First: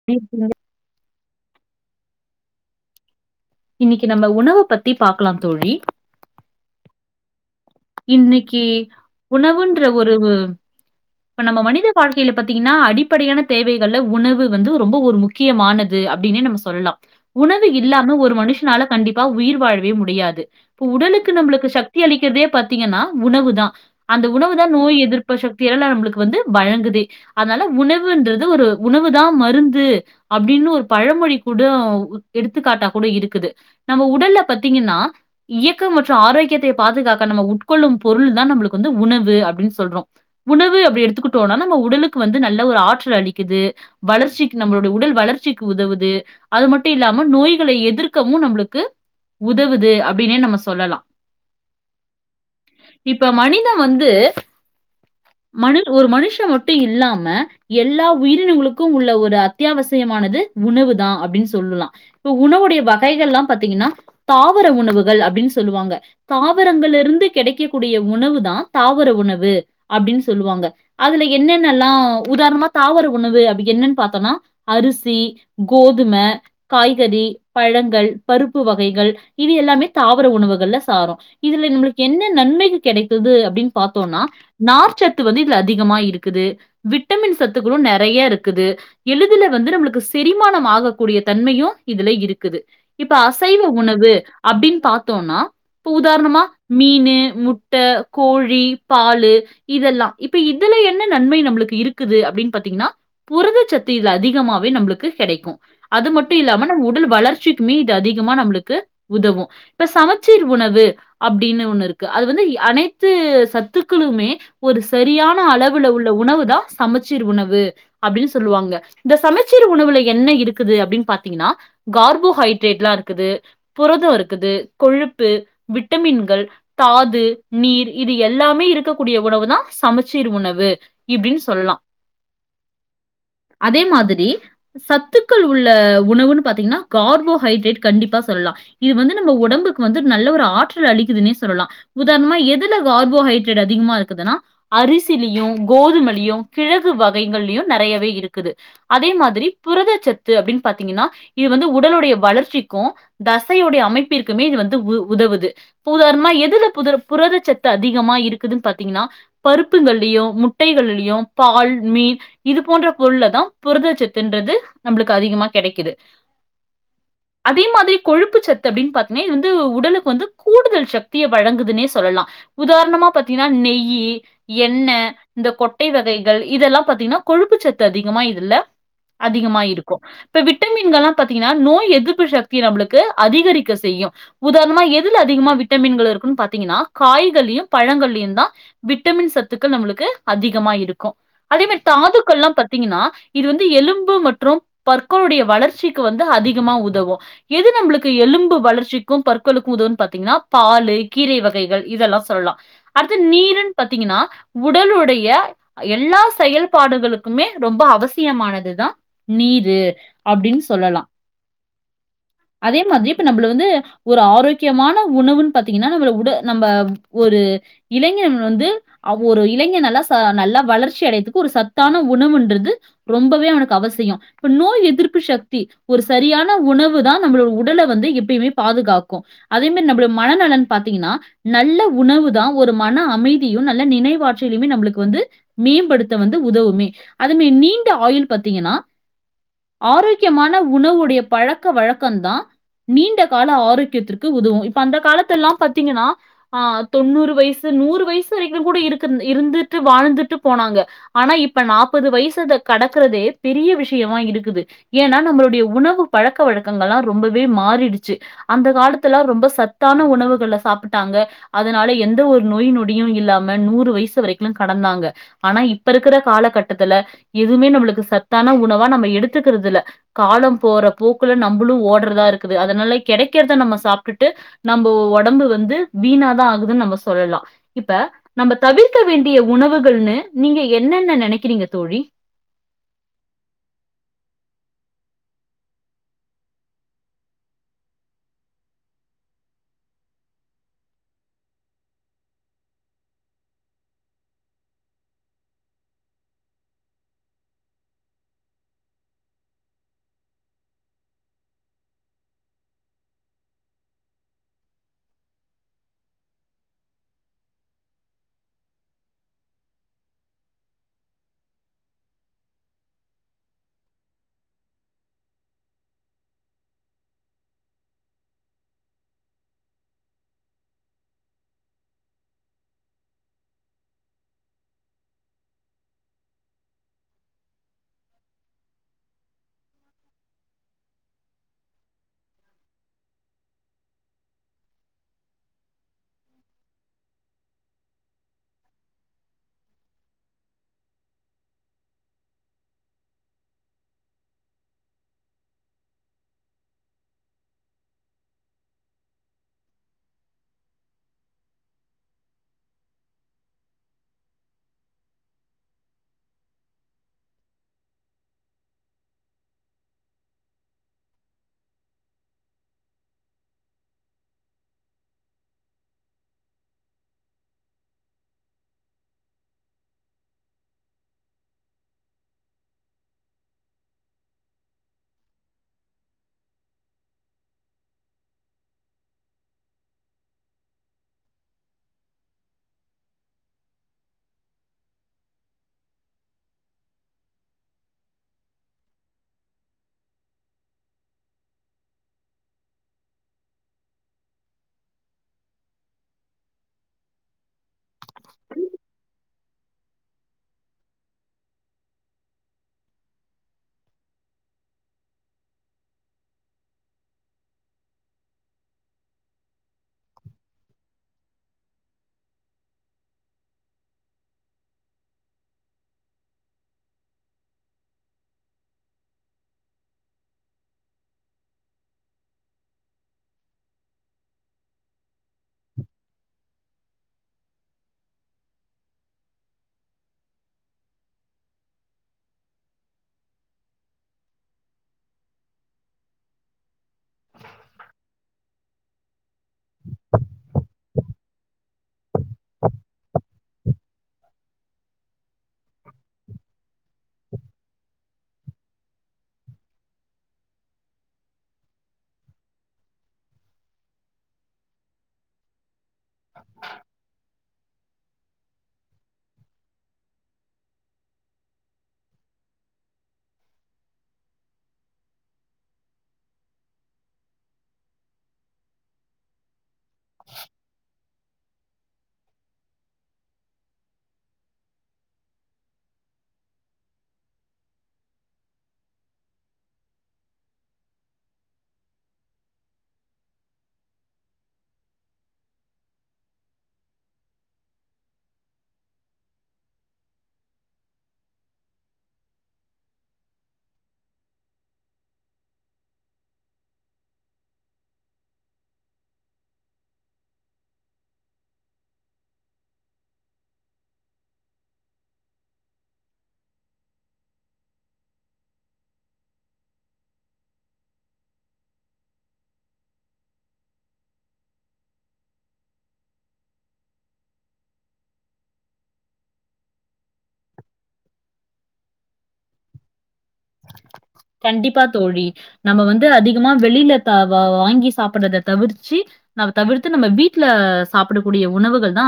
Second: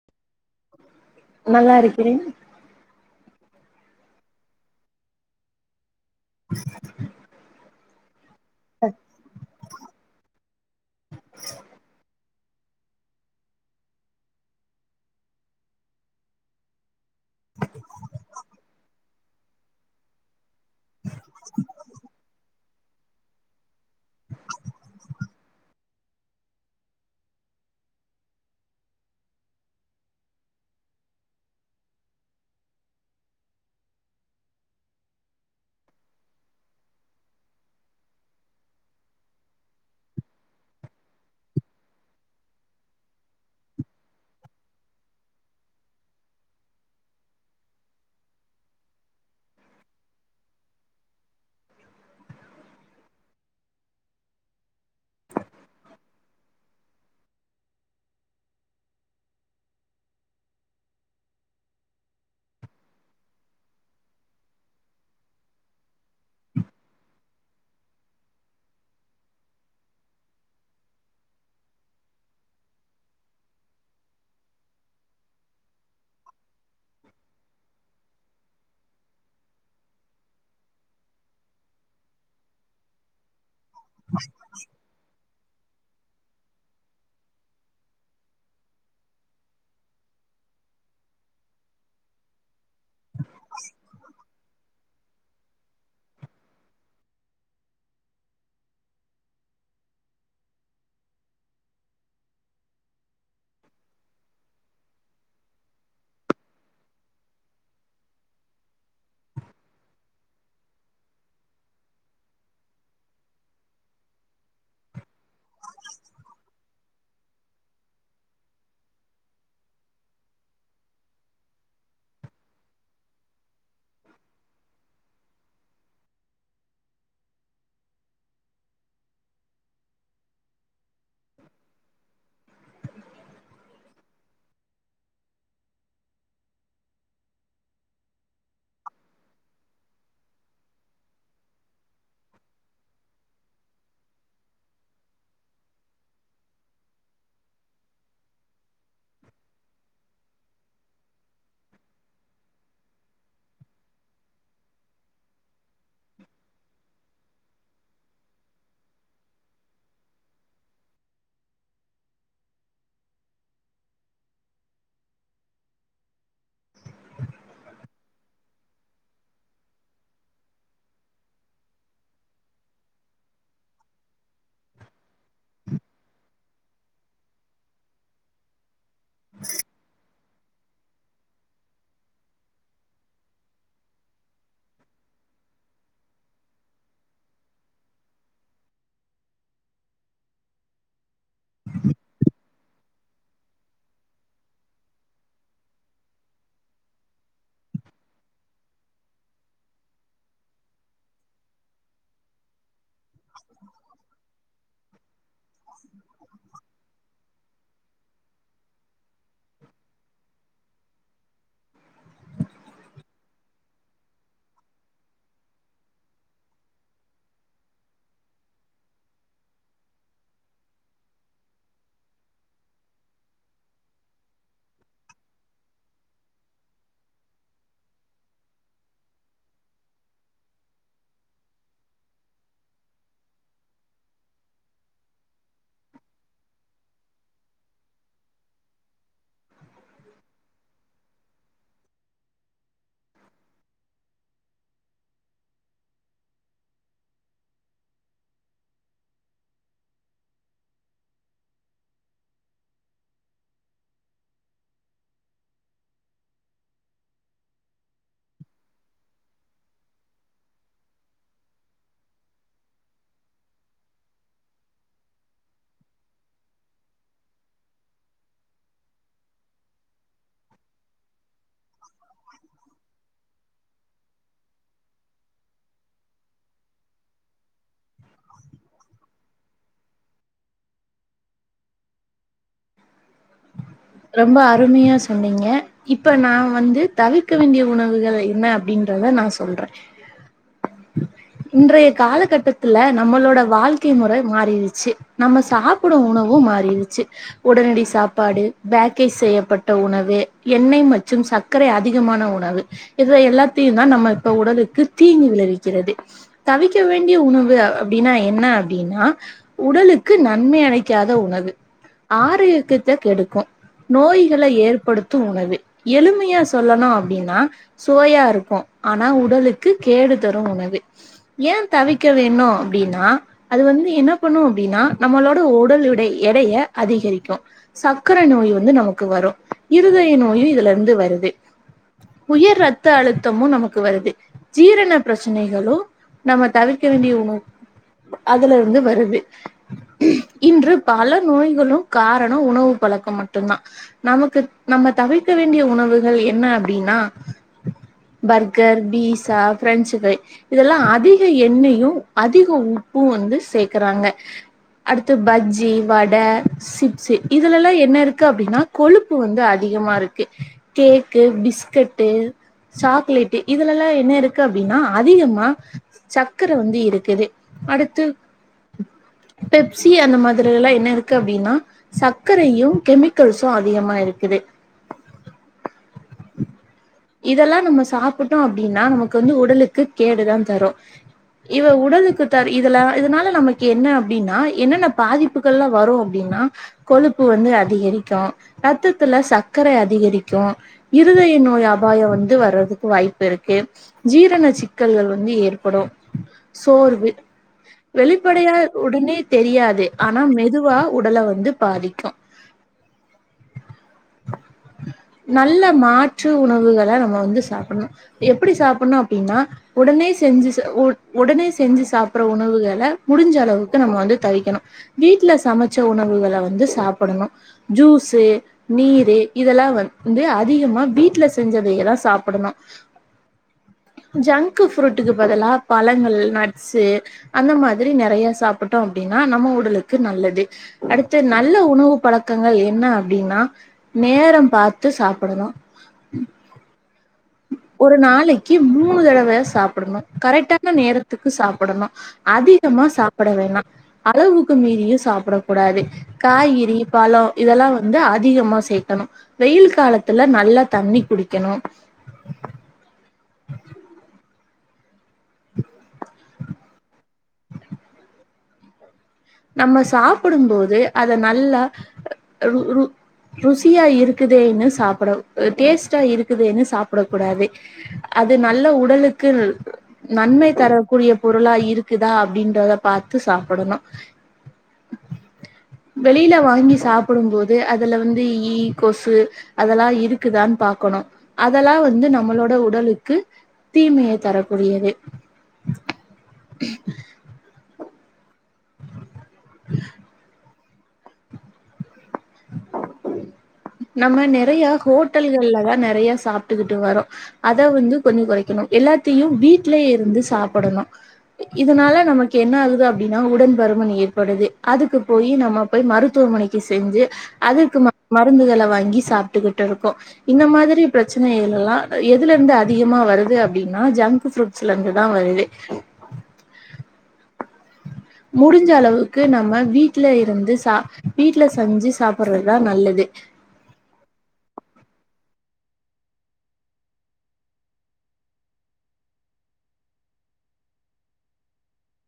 [unintelligible] நல்லாருக்குறேன் இன்னைக்கு நம்ம உணவ பத்தி பாக்கலா தோழி இன்னைக்கு உணவுன்ற ஒருவு இப்ப நம்ம மனித வாழ்க்கைல பாத்தீங்கனா அடிப்படையான தேவைகள்ல உணவு வந்து ரொம்ப ஒரு முக் முக்கியமானது அப்டின்னே நம்ம சொல்லா உணவு இல்லாம ஒரு மனுஷனால கண்டிப்பா உயிர் வாழவே முடியாது இப்ப உடலுக்கு நம்மளுக்கு சக்தி அளிக்கிறதே பாத்தீங்கனா உணவுதா அந்த உணவு தா நோய் எதிர்ப்பு சக்தியல்லா நம்மளுக்கு வந்து வழங்குதே அதனால உணவுன்றது ஒரு உணவு தா மருந்து அப்டின்னு ஒரு பழமொழி கூட எடுத்துக்காட்டா கூட இருக்குது நம்ம உடல்ல பத்தீங்கனா இயக்க மற்றும் ஆரோக்கியத்த பாதுகாக்க நம்ம உட உட் கொள்ளு பொருள் தா நம்மளுக்கு வந்து உணவு அப்டின் சொல்றோ உணவு அப்டி எடுத்துக்கிட்டோனா நம்ம உடலுக்கு வந்து நல்ல ஒரு ஆற்றல் அளிக்குது வளர்ச்சிக்கு நம்மளோட உடல் வளர்ச்சிக்கு உதவுது அது மட்டு இல்லாம நோய்கள எதிர்க்கவு நம்மளுக்கு உதவுது அப்டினே நம்ம சொல்லலா இப்ப மனிதன் வந்து மனு ஒரு மனுஷ மட்டு இல்லாம எல்லா உயிரினங்களுக்கு உள்ள ஒரு அத்தியாவசியமானது உணவு தா அப்டின் சொல்லா இப்ப உணவுடைய வகைகள்ல்லா பாத்தீங்னா தாவர உணவுகள் அப்டின் சொல்லுவாங்க தாவரங்களருந்து கேடைக்கக்கூடிய உணவு தா தாவர உணவு அப்டின் சொல்லுவாங்க அதுல என்னென்னல்லா உதாரணமா தாவர உணவு அப்டி என்னன் பாத்தோன்னா அரிசி கோதும காய்கறி பழங்கள் பருப்பு வகைகள் இது எல்லாமே தாவர உணவுகள்ல சாரு இதுல நம்மளுக்கு என்ன நன்மைகள் கெடைக்குது அப்டின் பாத்தோனா நார் சத்து வந்து இதுல அதிகமா இருக்குது விட்டமின் சத்துகளு நெறய இருக்குது எழுதுல வந்து நம்மளுக்கு செரிமானம் ஆகக்கூடிய தன்மையு இதுல இருக்குது இப்ப அசைவ உணவு அப்டின் பாத்தோனா இப்ப உதாரணமா மீனு முட்ட கோழி பாலு இதெல்லா இப்ப இதுல என்ன நன்மை நம்மளுக்கு இருக்குது அப்டின் பாத்தீங்கன்னா புரத சத்து இதுல அதிகமாவே நம்மளுக்கு கெடைக்கு அது மட்டு இல்லாம நம்ம உடல் வளர்ச்சிக்குமே இது அதிகமா நம்மளுக்கு உதவு இப்ப சமச்சீர் உணவு அப்டினு ஒன்னு இருக்கு அது வந்து அனைத்து சத்துக்களுமே ஒரு சரியான அளவுல உள்ள உணவு தா சமச்சீர் உணவு அப்டின் சொல்லுவாங்க இந்த சமைச்சீர் உணவுல என்ன இருக்குது அப்டின் பாத்தீங்கன்னா கார்போஹைட்ரேட்ல்லா இருக்குது புரதோ இருக்குது கொழுப்பு விட்டமின் கள் தாது நீர் இது எல்லாமே இருக்கக்கூடிய உணவு தா சமச்சீர் உணவு இப்டின் சொல்லா அதே மாதிரி சத்துக்கள் உள்ள உணவுன் பாத்தீங்கனா கார்போஹைட்ரேட் கண்டிப்பா சொல்லா இது வந்து நம்ம உடம்புக்கு வந்து நல்ல ஒரு ஆற்றல் அளிக் குதுனே சொல்லலா உதாரணமா எதுல கார்போஹைட்ரேட் அதிக இருக்குதுன்னா அரிசிலயு கோதுமலயு கிழகு வகைகள்லயு நெறயவே இருக்குது அதே மாதிரி புரதச்சத்து அப்டின் பாத்தீங்கன்னா இது வந்து உடலுடைய வளர்ச்சிக்கு தசையுடைய அமைப்பிற்குமே இது வந்து உ உதவுது புதாரமா எதுல புதர் புரதச்சத்து அதிகமா இருக்குதுன் பாத்தீங்கன்னா பருப்புங்கள்லியு முட்டைகள்லியு பால் மீன் இது போன்ற பொருள்ளதா புரதச்சத்துன்றது நம்மளுக்கு அதிகமா கெடைக்குது அதே மாதிரி கொழுப்பு சத்து அப்டின் பாத்துமே இது வந்து உடலுக்கு வந்து கூடுதல் சக்திய வழங்குதுன்னே சொல்லலா உதாரணமா பாத்தீங்கன்னா நெய்யி எண்ணெ இந்த கொட்டை வகைகள் இதெல்லாம் பாத்தீங்கன்னா கொழுப்பு சத்து அதிகமா இல்ல அதிகமா இருக்கும் இப்ப விட்டமின்கள்லாம் பாத்தீங்கன்னா நோய் எதிர்ப்பு சக்தி நம்மளுக்கு அதிகரிக்க செய்யும் உதாரணமா எ துல அதிகமா விட்டமின்கள் இருக்கும் பாத்தீங்கன்னா காய்கள்ளையும் பழங்கள்லயும் தான் விட்டமின் சத்துக்கள் நம்மளுக்கு அதிகமா இருக்கும் அதே மாரி தாதுக்கள்ல்லாம் பாத்தீங்கன்னா இது வந்து எலும்பு மற்றும் பற்களுடைய வளர்ச்சிக்கு வந்து அதிகமா உதவும் எது நம்பளுக்கு எலும்பு வளர்ச்சிக்கும் பற்களுக்கும் உதம் பாத்தீங்கன்னா பால் கீரை வகைகள் இதெல்லாம் சொல்லலாம் அடுத்து நீருன் பாத்தீங்கன்னா உடலுடைய எல்லா செயல்பாடுகளுக்குமே ரொம்ப அவசியமானதுதான் நீரு அப்டின் சொல்லலாம் அதே மாதிரி இப்ப நம்மள வந்து ஒரு ஆரோக் கியமான உணவுன் பாத்தீங்கன்னா நம்மள உட நம்ப ஒரு இளைஞன் வந்து அவ் ஒரு இளைஞன் நல்லா ச நல்லா வளர்ச்சி அடையர்துக்கு ஒரு சத்தான உணவுன்றது ரொம்பவே அவனக்கு அவசியம் இப்ப நோய் எதிர்ப்பு சக்தி ஒரு சரியான உணவு தான் நம்மளோ உடல வந்து எப்பயுமே பாதுகாக்கும் அதே மாறி நம்ம மனநலன் பாத்தீங்கன்னா நல்ல உணவு தான் ஒரு மன அமைதியும் நல்ல நினைவாற்றலிலுமே நம்மளுக்கு வந்து மேம்படுத்த வந்து உதவுமே அதுமே நீண்ட ஆயுள் பாத்தீங்கன்னா ஆரோக்கியமான உணவுடைய பழக்க வழக்கம் தான் நீண்ட கால ஆரோக்கியத்திற்க் கு உதவும் இப்ப அந்த காலத்தெல்லாம் பாத்தீங்கன்னா ஆ தொண்ணூறு வயசு நூறு வயசு வரைக்கும் கூட இருக்குந் இருந்துட்டு வாழ்ந்துட்டு போனாங்க ஆனா இப்ப நாற்பது வயசு கடக்கறதே பெரிய விஷயமா இருக்குது ஏன்னா நம்மளுடைய உணவு பழக்க வழக்கங்கள்ல்லாம் ரொம்பவே மாறிடுச்சு அந்த காலத் த்துலா ரொம்ப சத்தான உணவுகள்ள சாப்புட்டாங்க அதனால எந்த ஒரு நோய் நொடியும் இல்லாம நூறு வயசு வரைக்கும்லா கடந்தாங்க ஆனா இப்ப இருக்குற காலகட்டத்துல எதுவுமே நம்முளுக்கு சத்தான உணவா நம்ம எடுத்துக்கிறதுல காலோ போற போக்குல நம்மளு ஓடுறதா இருக்குது அதனால கெடைக்கிறத நம்ம சாப் ட்டு நம்ம ஒடம்பு வந்து வீணாதா ஆகுதுன்னு நம்ம சொல்லலா இப்ப நம்ம தவிர்க்க வேண்டிய உணவுகள்னு நீங்க என்னன்ன நெனைக்கிறீங்க தோழி ரொம்ப அருமையா சொன்னீங்க இப்ப நா வந்து தவிர்க்க வேண்டிய உணவுகள் என்ன அப்டின்றத நா சொல்றேன் இன்றைய காலகட்டத்துல நம்மளோட வாழ்க்கை முறை மாறிடுச்சு நம்ம சாப்டும் உணவும் மாறிடுச்சு உடனடி சாப்பாடு பேக்கேஜ் செய்யப்பட்ட உணவு எண்ணெய் மற்றும் சக்கரை அதிகமான உணவு இது எல்லாத்தியும் தான் நம்ம இப்ப உடலுக்கு தீங்கு விளைவிக்கிறது தவிக்க வேண்டிய உணவு அப்டீன்னா என்ன அப்டீன்னா உடலுக்கு நன்மை அடைக்காத உணவு ஆரோக்கியத்த கெடுக்கும் நோய்களை ஏற்படுத்தும் உணவு எளிமையா சொல்லணும் அப்டின்னா சுவையா இருக்கும் ஆனா உடலுக்கு கேடு தரும் உணவு ஏ தவிக்க வேணு அப்டீன்னா அது வந்து என்ன பண்ணோ அப்பீடின்னா நம்மளோட ஒடல் எடை எடைய அதிகரிக்கோ சக்கரை நோய் வந்து நமக்கு வரோ இருதய நோயு இதுல இருந்து வருது உயர் ரத்த அழுத்தமு நமக்கு வருது ஜீரண பிரச்சனைகளு நம்ம தவிர்க்க வேண்டிய உணவு அதுல இருந்து வருது இன்று பல நோய்களு காரணோ உணவு பழக்கோ மட் டுந்தா நமக்கு நம்ம தவிர்க்க வேண்டிய உணவுகள் என்ன அப்டீன்னா பர்கர் பீசா பிரெஞ்சு ப்ரை இதெல்லா அதிக எண்ணெயு அதிக உப்பு வந்து சேக்குறாங்க அடுத்து பஜ்ஜி வட சிப்ஸு இதுலல்லா என்ன இருக் இருக்கு அப்டீன்னா கொழுப்பு வந்து அதிகமா இருக்கு கேக்கு பிஸ்கட்டு சாக்லேட்டு இதுலெல்லா என்ன இருக்கு அப்டீன்னா அதிகமா சக்கர வந்து இருக்குது அடுத்து பெப்சி அந்த மாதிரில்லா என்ன இருக்கு அப்டீன்னா சர்க்கரையு கெமிக் கல்ஸு அதிகமா இருக்குது இதெல்லா நம்ம சாப்புட்டோ அப்டீன்னா நமக்கு வந்து உடலுக்கு கேடுதா தரு இவ உடலுக்கு தர் இதுல இதனால நமக்கு என்ன அப்டீன்னா என்னென்ன பாதிப் க்கலா வரு அப்டீன்னா கொழுப்பு வந்து அதிகரிக் கு ரத்தத்துல சக்கரை அதிகரிக்கு இருதய நோய் அபாயோ வந்து வர்றதுக்கு வாய்ப்பு இருக்கு ஜீரன சிக்கல்கள் வந்து ஏற்படு சோர்வு வெளிப்படையா உடனே தெரியாது ஆனா மெதுவா உடல வந்து பாதிக்கோ நல்ல மாற்று உணவுகள நம்ம வந்து சாப்புட்ணோ எப்டி சாப்புட்ணோ அப்டீன்னா உடனே செஞ்சு ச உ உடனே செஞ்சு சாப்டுற உணவுகள முடிஞ்ச அளவுக்கு நம்ம வந்து தவிக்கணோ வீட்ல சமைச்ச உணவுகள வந்து சாப்புடணோ ஜூஸு நீரு இதெல்லா வந்து அதிகமா வீட்ல செஞ்சதயேதா சாப்புடுணோ ஜங்க்கு ஃபுருட்டுக்கு பதிலா பழங்கள் நட்ஸு அந்த மாதிரி நறைய சாப்புட்டோ அப்டீன்னா நம்ம உடலுக்கு நல்லது அடுத்து நல்ல உணவு பழக் கங்கள் என்னா அப்டீன்னா நேரோ பாத்து சாப்புடனோ ஒரு நாளைக்கு மூணு தடவயாது சாப்டுணு கரெக்டா பசிக்கிற நேரத்துக்கு சாப்டணு அதிகமா சாப்ட வேணா அளவுக்கு மீறியு சாப்ட கூடாது காய்கிறி பலோ இதெல்லா வந்து அதிகமா சேக்கணு வெயில் காலத்துல நல்லா தண்ணி குடிக்குணு நம்ம சாப்புடும்போது அத நல்லா ரு ரு ருசியா இருக்குதேன்னு சாப்ட டேஸ்ட்டா இருக்குதேன்னு சாப்ட கூடாது அது நல்ல உடலுக்கு நன்மை தரக்கூடிய பொருளா இருக்குதா அப்டின்றத பாத்து சாப்புடணோ வெளில வாங்கி சாப்டும்போது அதுல வந்து ஈ கொசு அதெல்லா இருக்குதா பாக்கணோ அதெல்லா வந்து நம்மளோட உடலுக்கு தீமைய தரக்கூடியது நம்ம நெறையா ஹோட்டல்கள்லதா நெறையா சாப்ட்டுக்கிட்டு வர்றோ அத வந்து கொஞ்சோ குறைக்குணு எல்லாத்தையு வீட்லயே இருந்து சாப்டுணு இதனால நமக்கு என்ன ஆகுது அப்டின்னா உடன்பருமன் ஏற்படுது அதுக்கு போயி நம்ம போய் மருத்துவமனைக்கு செஞ்சு அதுக்கு மா மருந்துகள வாங்கி சாப்ட்டுக்கிட்டு இருக்கோ இந்த மாதிரி பிரச்சனைகள் எல்லா எதுல இருந்து அதிகமா வருது அப்டின்னா ஜங்க்கு ஃப்ரூட் [unintelligible] லருந்து தா வருது முடிஞ்ச அளவுக்கு நம்ம வீட்ல இருந்து சா வீட்ல செஞ்சு சாப்டுறதா நல்லது கண்டிப்பா தோழி நம்ம வந்து அதிகமா வெளியில த ப வாங்கி சாப்பிடுறத தவிர்ச்சு அது தவிர்த்து நம்ம வீட்ல சாப்பிடக்கூடிய உணவுகள் தா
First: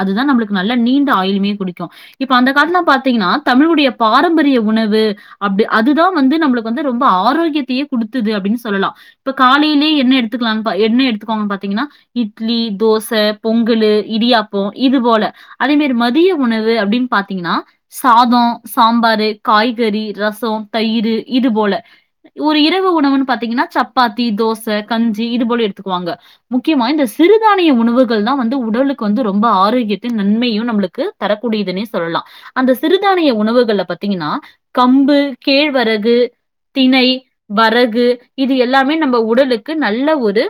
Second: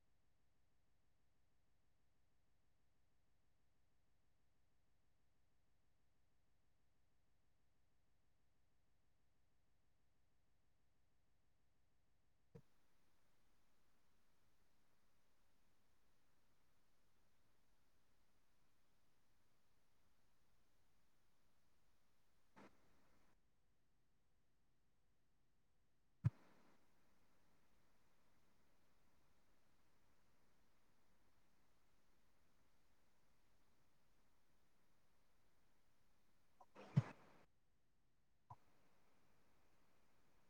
அதுதா நம்மளுக்கு நல்ல நீண்ட ஆயிலுமே குடுக்கு இப்ப அந்த காலத்துல்லா பாத்தீங்ன்னா தமிழுடைய பாரம்பரிய உணவு அப்டி அதுதா வந்து நம்மளுக்கு வந்து ரொம்ப ஆரோக்கியத்தையே குடுத்துது அப்டின்னு சொல்லலா இப்ப காலைலயே என்ன எத்துக்கலாம்னு என்ன எடுத்துக்கோங்கன்னு பாத்தீங்கன்னா இட்லி தோச பொங்கலு இடியாப்போ இது போல அதே மாரி மதிய உணவு அப்டின்னு பாத்தீங்கன்னா சாதோ சாம்பாரு காய்கறி ரசொ தயிரு இது போல ஒரு இரவு உணவுன்னு பாத்திங்கன்னா சப்பாத்தி தோச கஞ்சி இது போல எடுத்துக்குவாங்க முக்கியமா இந்த சிறுதானிய உணவுகள் தா வந்து உடலுக்கு வந்து ரொம்ப ஆரோக்கியத்தையு நன்மையு நம்மளுக்கு தரக்கூடியதுன்னே சொல்லா அந்த சிறுதானிய உணவுகள்ல பாத்தீங்கன்னா கம்பு கேழ்வரகு திணை வரகு இது எல்லாமே நம்ம உடலுக்கு நல்ல ஒரு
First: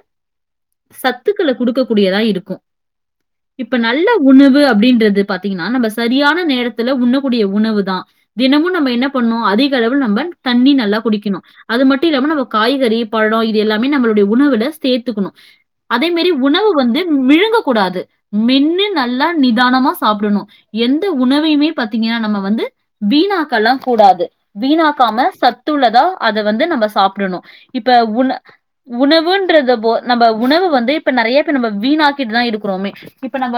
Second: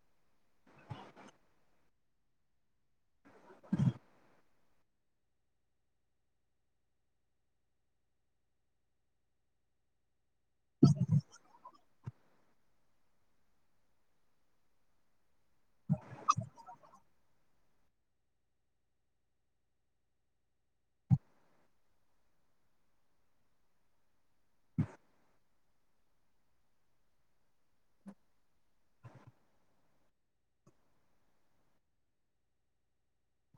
சத்துக்கள குடுக்க கூடியதா இருக்கு இப்ப நல்ல உணவு அப்டின்றது பாத்தீங்கன்னா நம்ம சரியான நேரத்துல உண்ணக்கூடிய உணவு தா தினமு நம்ம என்ன பண்ணு அதிக அளவு நம்ம தண்ணி நல்லா குடிக்குணு அது மட்டு இல்லாம நம்ம காய்கறி பழொ இது எல்லாமே நம்மளுடைய உணவுல சேத்துக்கணு அதே மாரி உணவு வந்து மிழுங்க கூடாது மென்னு நல்லா நிதானமா சாப்புடுணு எந்த உணவுயேமே பாத்தீங்கன்னா நம்ம வந்து வீணாக்கல்லா கூடாது வீணாக்காம சத்துள்ளதா அத வந்து நம்ம சாப்டுணு இப்ப உண் உணவுன்றத போ நம்ம உணவு வந்து இப்ப நெறைய பேர் நம்ம வீணாக்கிட்டுதா இருக்கறோமே இப்ப நம்ம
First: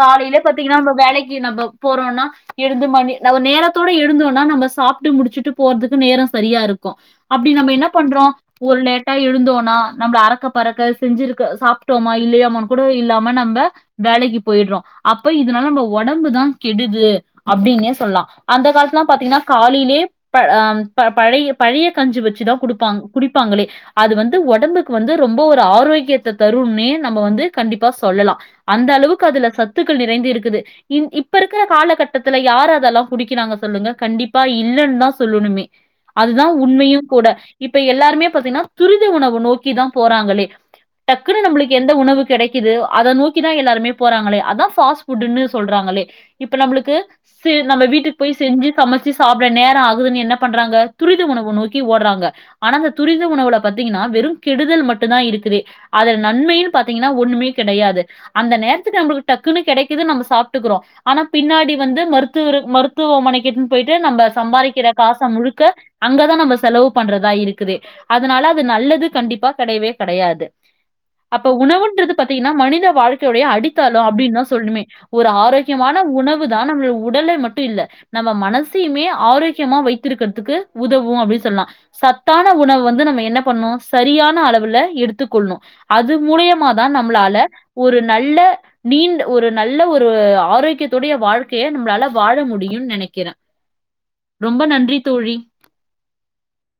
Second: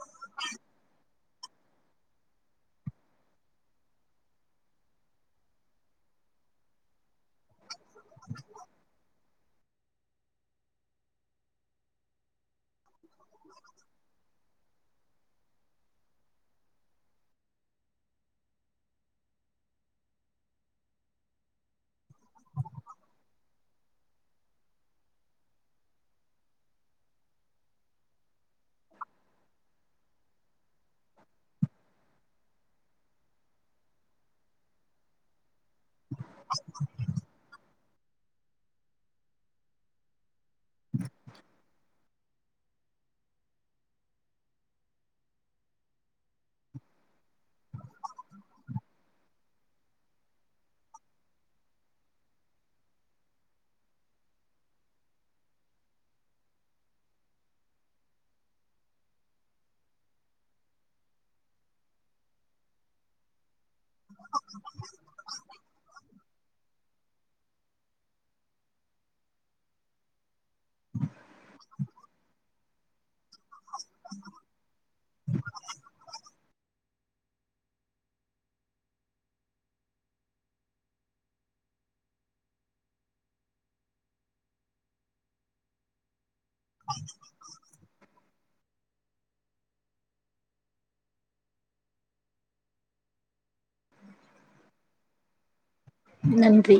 காலையில பாத்தீங்கன்னா நம்ம வேலைக்கு நம்ப போறோம்னா இருந்து மணி நம்ம நேரத்தோட எழுந்தோன்னா நம்ம சாப்ட்டு முடுச்சுட்டு போறதுக்கு நேரோ சரியா இருக்கு அப்டி நம்ம என்ன பண்றோ ஒரு லேட்டா எழுந்தோனா நம்மள அறக்க பறக்க செஞ்சிருக்க சாப்ட்டோமா இல்லையோமானு கூட இல்லாம நம்ப வேலைக்கி போயிட்றோ அப்ப இதுனால நம்ம உடம்பு தா கெடுது அப்டின்னே சொல்லா அந்த காலத்துலலா பாத்தீங்கன்னா காலேலயே ப அ ம் பழைய பழைய கஞ்சு வச்சுதா குடுப்பாங்க குடிப்பாங்களே அது வந்து ஒடம்புக்கு வந்து ரொம்ப ஒரு ஆரோக்கியத்த தரும்னே நம்ம வந்து கண்டிப்பா சொல்லலா அந்த அளவுக்கு அதுல சத்துக்கள் நிறைந்து இருக்குது இன் இப்ப இருக்கிற காலகட்டத்துல யாரு அதல்லா குடிக்கிறாங்க சொல்லுங்க கண்டி ப்பா இல்லன் தா சொல்லணுமே அதுதா உண்மையு கூட இப்ப எல்லாருமே பாத்தீங்கன்னா துரித உணவு நோக்கி தா போறாங்களே டக்குன்னு நம்மளுக்கு எந்த உணவு கிடைக்குது அத நோக்கிதா எல்லாருமே போறாங்கலே அதா ஃபாஸ்ட் ஃபுட்னு சொல்றாங்களே இப்ப நம்முளுக்கு நம்ம வீட்டுக்கு போய் செஞ்சு சமைச்சு சாப்பட நேரொ ஆகுதுன்னு என்ன பண்றாங்க துரித உணவு நோக்கி ஓடுறாங்க ஆனா அந்த துரித உணவுல பாத்தீங்கன்னா வெறும் கெடுதல் மட்டு தா இருக்குதே அதல நன்மைன்னு பாத்தீங்கன்னா ஒண்ணுமே கெடையாது அந்த நேரத்துக்கு நம்மளுக்கு டக்குன்னு கெடைக்குது நம்ம சாப்ட்டுக்குறோ ஆனா பின்னாடி வந்து மருத்துவர் மருத்துவமனைக்கு இட்டுனு போயிட்டு து நம்ம சம்பாரிக்கிற காச முழுக்க அங்கதா நம்ம செலவு பண்ற தா இருக்குது அதுனால அது நல்லது கண்டிப்பா கெடையவே கெடையாது அப்ப உணவுன்றது பாத்தீங்கன்னா மனித வாழ்க்கையோட அடித்தளோ அப்டின் தா சொல்னுமே ஒரு ஆரோக்கியமான உணவு தா நம்மள உடலை மட்டு இல்ல நம்ம மனசு எப்பயுமே ஆரோக்கியமா வைத்திருக்கறதுக்கு உதவு அப்டி சொல்லா சத்தான உணவு வந்து நம்ம என்ன பண்ணணு சரியான அளவுல எடுத்துக்கொள்ணு அது மூலிய ப்ப தா நம்மளால ஒரு நல்ல நீண்ட் ஒரு நல்ல ஒரு ஆரோக்கியத்துடைய வாழ்க்கைய நம்மளால வாழ முடியுன் நெனைக்கிறே ரொம்ப நன்றி தோழி நன்றி